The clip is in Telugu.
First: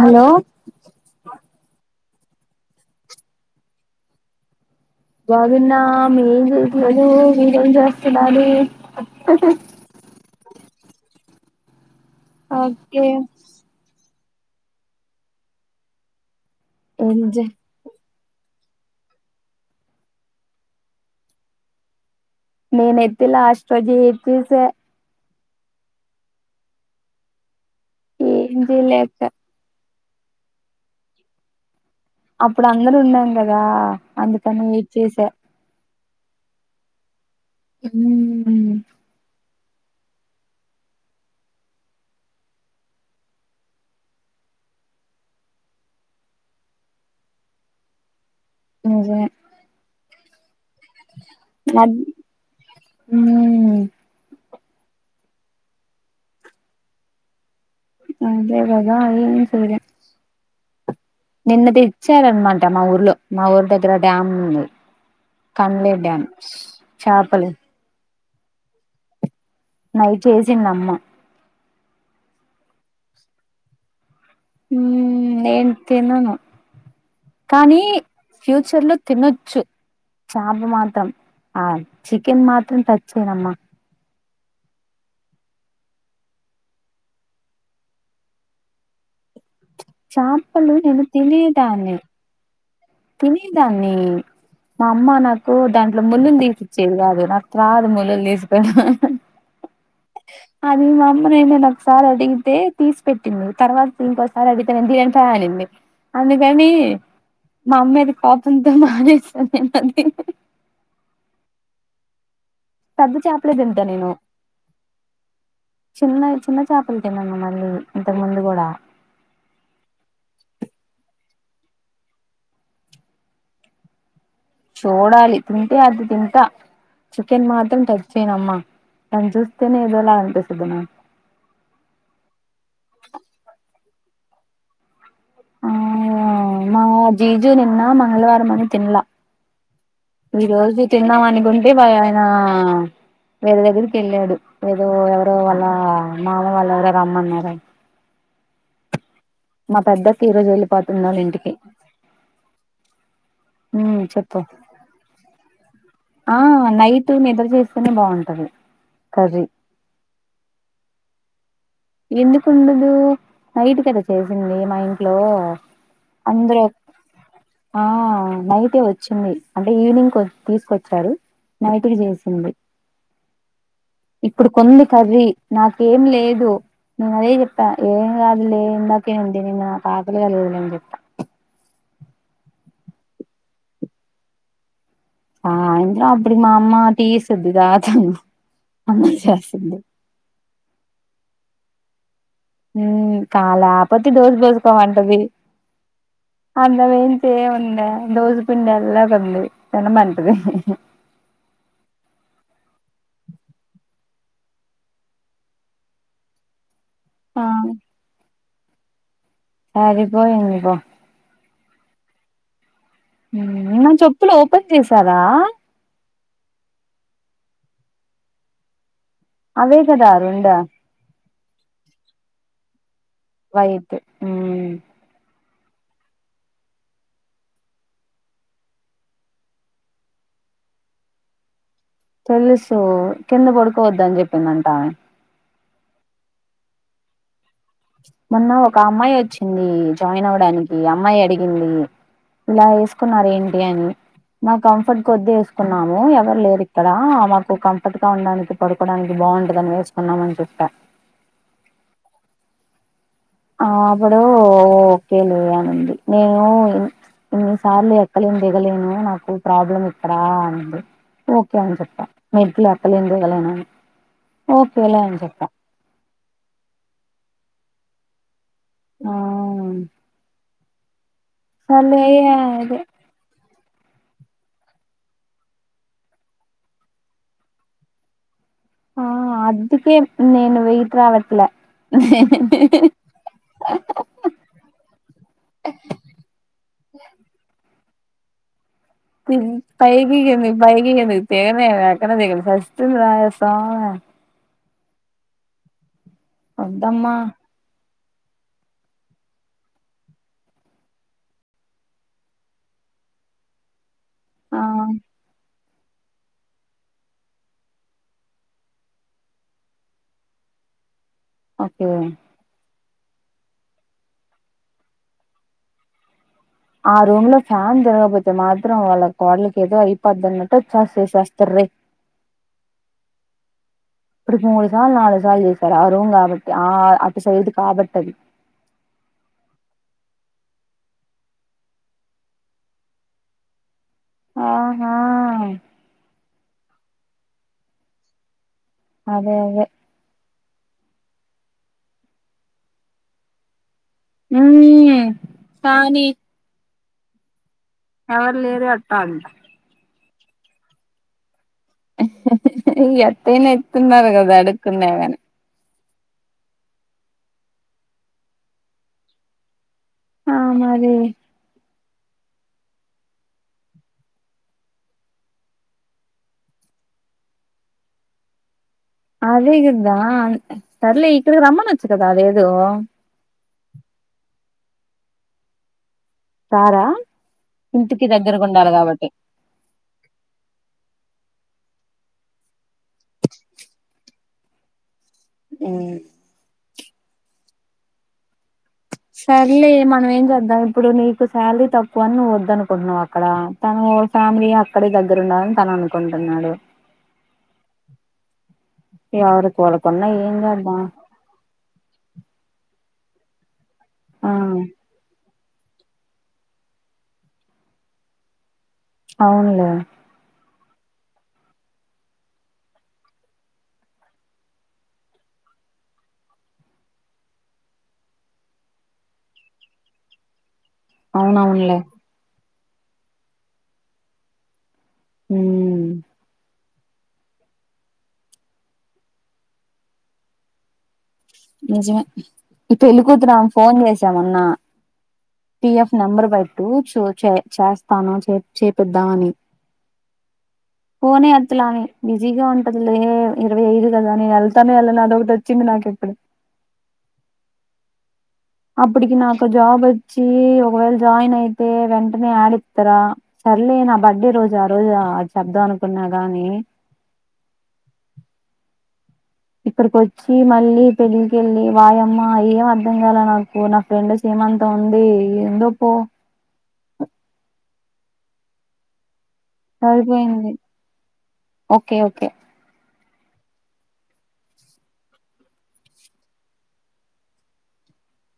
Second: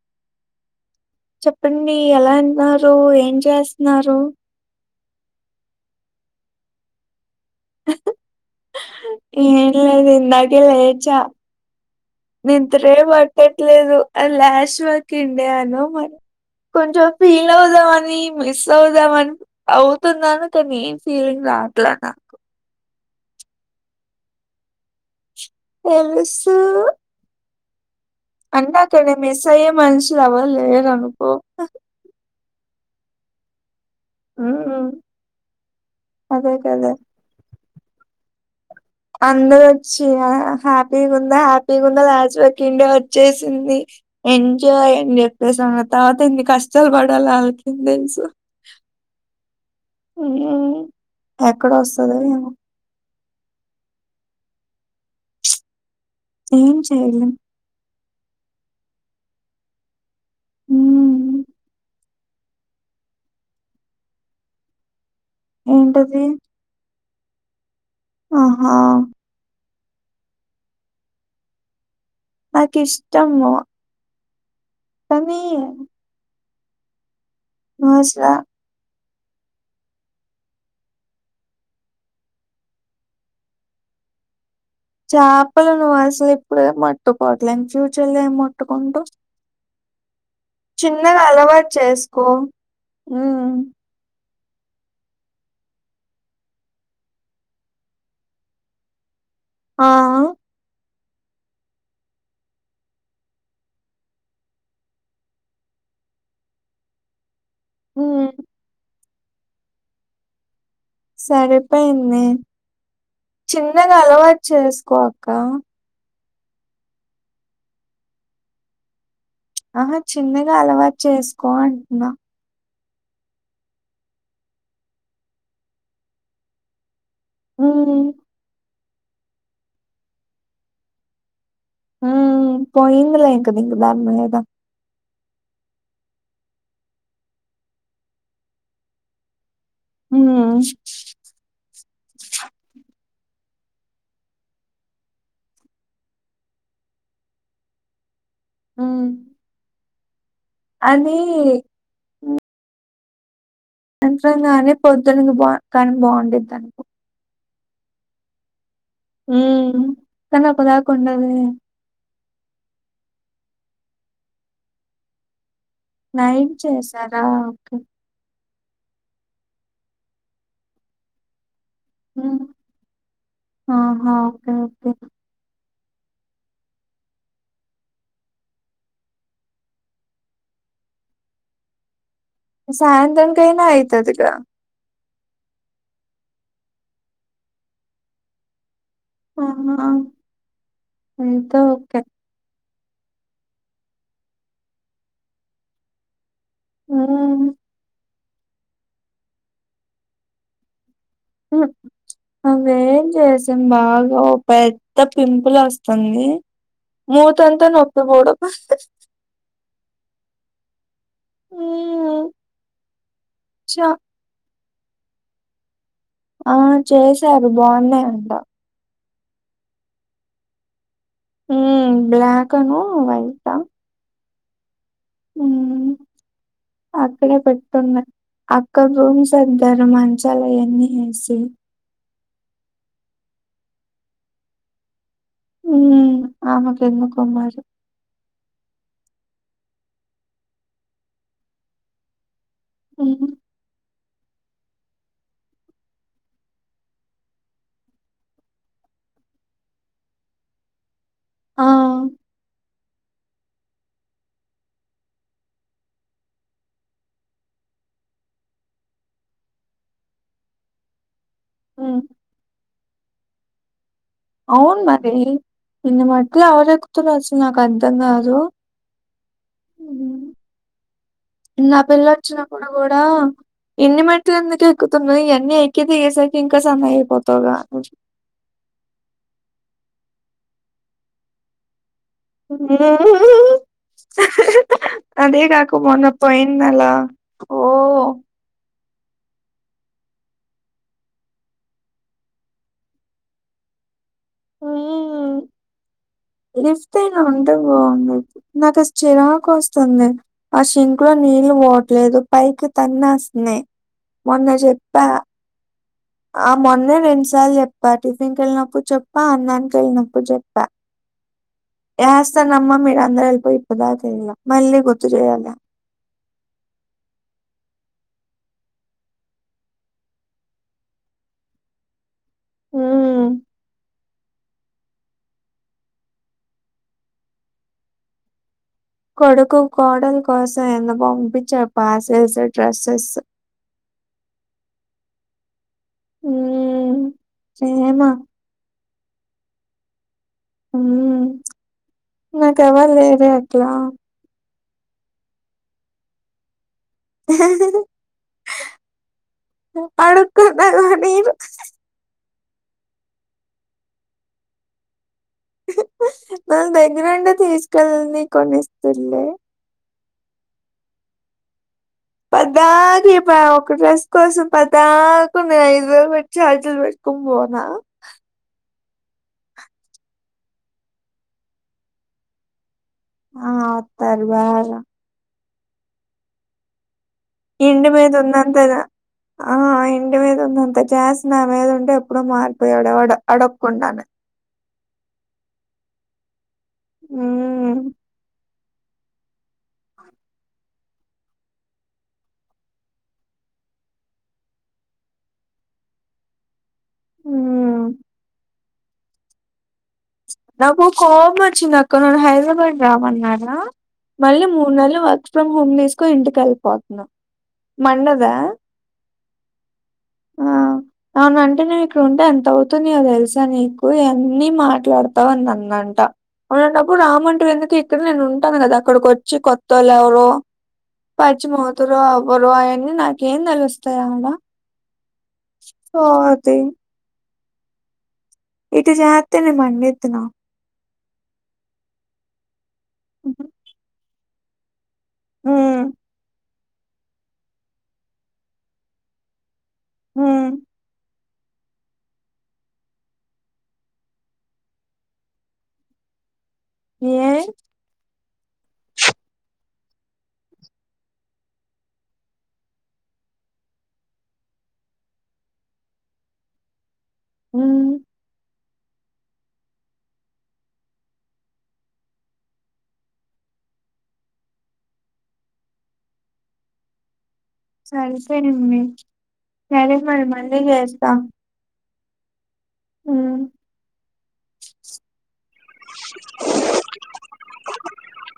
హలో చెప్పండి ఎలాన్నారు ఏం చేస్తన్నారు బాగున్నాం ఏమీ లేదు మీరేం చేస్తున్నారు ఏం లేదు ఇందాకే లెచ నిద్రే ఓకే పట్టట్లేదు ఐ ల్యస్ వర్కింగ్ డే అనో మరి కొంచం ఏం చే ఫీల్ అవుదామని మిస్ అవుదామని అవుతున్నాను కానీ ఏం ఫీలింగ్ రావట్ల నాకు నేనయితే లాస్ట్రోజే ఏడ్చేసా తెలుస్సు ఏం అన్న కానీ చేయలేక మీస్సయ్యే మనుషులు ఎవరు లేరనుకో అప్పుడందరున్నాం కదా అందుకని ఉమ్, ఏడ్చేశా అదే కదా హ్మ్ అందరు వచ్చిన హ్యాపీ గుందా హ్యాపీ గుందా లాస్ట్ వర్కింగ్ డే వచ్చేసింది ఎంజాయ్ అని చెప్పేసంగ తర్వాత ఎన్ని కష్టాలు పడాలా అళ్ళకేం తెలుసు నిజమే హ్మ్ ఎక్కడోస్తదో ఏమో హ్మ్ ఏం చేయలేం అదే కదా ఏమీ చేయలేం ఊ నిన్న దెచ్చారనమాట మా ఊర్లో మా ఊరి దగ్గర డ్యామ్ ఉంది కంలే ఏంటది డ్యామ్ చాపలు ఆహా నై చేసిందమ్మ నాకిష్టము ఉ నేన్ తినను కానీ నువ్వు అసలు ఫ్యూచర్ లో తినొచ్చు చాంపు మాత్రం ఆ చికెన్ మాత్రం టచ్ చేయనమ్మా చాపలను అసలు ఇప్పుడే మట్టుకోవట్లేని ఫ్యూచర్ లో ఏం ముట్టుకుంటవ్ చేపలు చిన్నగా అలవాటు చేసుకో తిని ఉమ్, దాన్ని మా అమ్మ నాకు దాంట్లో ముల్లుళ్లు తీసిచ్చేది కాదు నాక్ రాదు ముల్లుళ్లు తీస్కోడం ఆ అది మా నేను నేను ఒకసారి అడిగితే తీసి పెట్టింది తర్వాత ఇంకోసారి అడిగితే నేన్ తియ్యను పా అనింది అందుకని మా అమ్మ మీద ఉమ్, కోపంతో మానేసా నెన్ అది సరిపోయింది పెద్ద చేపలే తింటా చిన్నగా నేను అలవాటు చేసుకోక్క చిన్న చిన్న చేపలు తిన్న నే మళ్ళీ ఇంతకు ముందు కూడా అహ చిన్నగా అలవాటు చేసుకో అంటున్నా చూడాలి తింటే అది తింటా చికెన్ మాత్రం టచ్ హ్మ్. చేయనమ్మా దాన్ చూస్తేనే ఏదోలా అనిపిస్తది మ ఉ పోయింది లె ఇంక నీకు దాని మీద ఆ మా జీజు నిన్న మంగళవారం అని తిన్లా ఈ హ్మ్. రోజు తిన్నామనికుంటే వ ఆయనా వేరే దగ్గరికి వెళ్ళాడు ఏదో ఎవరో వాళ్ళ మామ వాళ్ళ ఎవరో రమ్మన్నారా ఊ ఈరోజ ఎల్లిపోతున్నారు ఇంటికి ఉమ్ అంట్రం చెప్పు గాని పొద్దునకు బా కన్ ఆ నైట్ నిద్ర చేస్తేనే బాగుంటది కర్రీ కని అప్పుదాకఉండదే ఎందుకుండదు నైట్ కదా చేసింది మా ఇంట్లో నైట్ ఆంధ్రు చేశారా? ఓకే. ఆ నై అయితే వచ్చింది అంటే ఈవినింగ్ కొ తీసుకొచ్చారు నైట్ కి హ్మ్. చేసింది ఆహా! ఇప్పుడు ఓకే. కొంది ఓకే. కర్రి నాక్ ఏం లేదు నేను అదే చెప్పా ఏం కాదులే ఇందాకే నేను తినినా ఆకలి కా అని చోప సాయంత్రంకైన అయితదిగా ఆ ఆయిద్రా అప్పుడకి మా అమ్మా టీ ఇస్తాదిగా తాగుతాను అమ్మే చేస్తుంది తో ఓకే ఉమ్ క లేకపోతే దోశ పోసుకోమంటుంది అంత వేన్ంచ హ్మ్. ఉన్నా దోశ పిండి ఎలా ఉంది తినమంటది ఉ అవేం చేసాం బాగా ఓ పెద్ద పింపుల్ వస్తుంది ఆ మూతంతా నొప్పికుడా సరిపోఇంది పో మ్మ్ చ మ్ నా చెప్పులు ఓపెన్ చేసారా ఆ చేశారు బాగున్నాయంట అవే కద రెండు మ్ బ్లాకను వైపు మ్మ్ అక్కడే పెట్టున్నయ్ అక్కడ రూమ్ సర్దారు మంచాలయన్నీ వేసి తెలుసు కింద పడుకోవద్దని చెప్పిందంట ఆమె మ్ ఆమెకు ఎందుకో మరి మొన్న ఒక అమ్మాయి వచ్చింది జాయిన్ అవ్వడానికి అమ్మాయి అడిగింది ఇలా ఏసుకున్నారు మ్మ్ ఏంటి అని మ కంఫర్ట్ కొద్దీ వేసుకున్నాము ఎవరు లేరు ఇక్కడ మాకు కంఫర్ట్ గా ఉండడానికి పడుకోవడానికి బా బాగుంటదని వేసుకున్నామని చెప్పా ఆ ఆ అప్పుడు ఓకేలే అనింది నేను ఇన్ని సార్లు ఎక్కలేను దిగలేను నాకు ప్రాబ్లం ఇక్కడ అనింది ఓకే అని మ్మ్ చెప్పా మేట్లు ఎక్కలేను దిగలేను అని అవును ఓకేలే మరి అని చెప్పా ఇంగ మెట్లు ఎవరెకుతున్నార్ అసలు నాకు అర్థం కాదు ఆ నిన్న ఆ అసలే పిళ్ల వచ్చినప్పుడు అదే కూడా ఇన్ని మేట్లు ఎందుకు ఎక్కుతున్నావ్ ఇవన్నీ ఎక్కిదిగేసరికి ఇంకా సన్నగ అయిపోతావుగా ఆ అందుకే నేను వెట్ రావట్లే అదేగక మొన్న పోయిన నెల ఓ పైకి కిందికి పైకి కిందికి త్ ఎక్కడం దిగడం సస్తుంది ర సామీ మ్ లిఫ్ట్ వద్దమ్మా అయినా ఉంటే బాగుండు నాకు చిరకు వస్తుంది ఆ సింక్ లో నీళ్లు పోట్లేదు పైకి తన్నేస్ స్ మొన్న ఆ చెప్ప ఆ మొన్నే రెండుసార్లు చెప్పా టిఫిన్కి వెళ్ళినప్పుడు చెప్ప అన్నానికి వెళ్ళినప్పుడు చెప్పా ఓకే ఎస్తనమ్మ మీరందరు ఎల్లిపోయి ఇప్పుదాక ఎయలే మళ్ళీ గుర్తు చేయాల్ల ఆ రూమ్ లో ఫ్యాన్ తిరగకపోతే మాత్రం వాళ్ళ కోడలుకు ఏదో అయిపోద్న్నట్టు చేసేస్తార్రోయ్ మ్ ఇప్పటికి మూడు సార్ నాలుగు సార్ చేసారు ఆ రూమ్ కాబట్టి ఆ అటు సైడ్ కాబట్టది కొడుకు కోడలు కోసం ఎందో పంపించారు పార్సెల్స్ డ్రెస్సెస్ ఆహా మ్ చెము అదే అదే మ్ నాకేవల్ లేరే అట్ల మ్ కాని అ ఎవర్ లేరు అటంది అడుక్కున్న కని ఏయారు ఈ అట్టిగనే ఎత్తన్నారు కదా అడుకుందమని మన దగ్గరుండి తీసుకెల్ని కొనిస్తుండే ఆ మది పద్దాక ఇప ఒక డ్రెస్ కోసం పదాకు ఉన్నాను ఐదు వేలు పెట్టి ఛార్జలు పెట్ కుంబోనా అదేగదా సర్లే ఇక్కడకి రమ్మన్చ్చు కదా అదేదో ఆ అత్తర్ బగ రరా ఎండ మీదున్నాంతేనా ఆహ ఎండి మీదున్నంన్నంత జాస్ నామేదుంటే ఎప్పుడో మారిపోయె వాడు అడకుండను ఉమ్ ఉమ్ సర్లే మనం ఏం చేద్దాం ఇప్పుడు నీకు శాలరీ తక్కువని నువ్వు వద్దు అనుకుంటున్నావు అక్కడ తను ఫ్యామిలీ అక్కడే దగ్గర ఉండాలని తన అనుకుంటన్నాడు ఉమ్ ఎవరికి వర నాకు కోపమచ్చింది అక్కనుండి హైదరాబాద్ రమ్మన్నాన ఆ మళ్ళీ మూడ్ నెల్లు వచ్ ఫ్రమ్ హోమ్ తీసుకోని ఇంటికెల్ పోతున్నా మండదా అవునులే అవనంటే నేను ఇక్కడ ఉంటే ఎంత అవుతున్నాయో తెలుసా నీకు అన్నిీ మాట్లాడతావు అనినన్నంట అలంటప్పుడు రామనటం ఎందుకు ఇక్కడ నేను ఉంటాను కదా అక్కడికొచ్చి కొత్తోళ్లెవరో అవునవునులే పచ్చిమూతురు అవ్వరు అయన్నీ నాకేం తెలుస్తాయడ ఆతి ఇట్ట జత్తనే మండిద్ది నా నిజమే ఈ పెళ్లికూతురం ఫోన్ చేసామున్నా హ్మ్ పిఎఫ్ నంబరు బట్టు చు చె చేస్తాను చేపిద్దామని ఉమ్ ఫోనే ఎత్తలామె బిజీగా ఉంటదులే ఇరవై ఐదు కదా నేను వెళ్తానే వెళ్ళనో అదొకటచ్చింది నాకిప్పుడు ఎ అప్పటికి నాకు జాబ్ వచ్చి ఒకవేళ జాయిన్ అయితే వెంటనే యాడ్ ఇత్తరా సర్లే నా బర్త్డే రోజ ఆ రోజ అది చెప్దాం అనుకున్నా గాని ఉమ్ ఇక్కడికొచ్చి మళ్ళీ పెళ్లికెళ్ళి వాయమ్మ ఏం అర్ధం కాల నాకు నా ఫ్రెండ్స్ సి మంతం ఉంది ఎందోపో సరిపే నిమ్మి సరే మరి సరిపోయింది మళ్ళి చేస్తా ఓకే ఓకే ఉమ్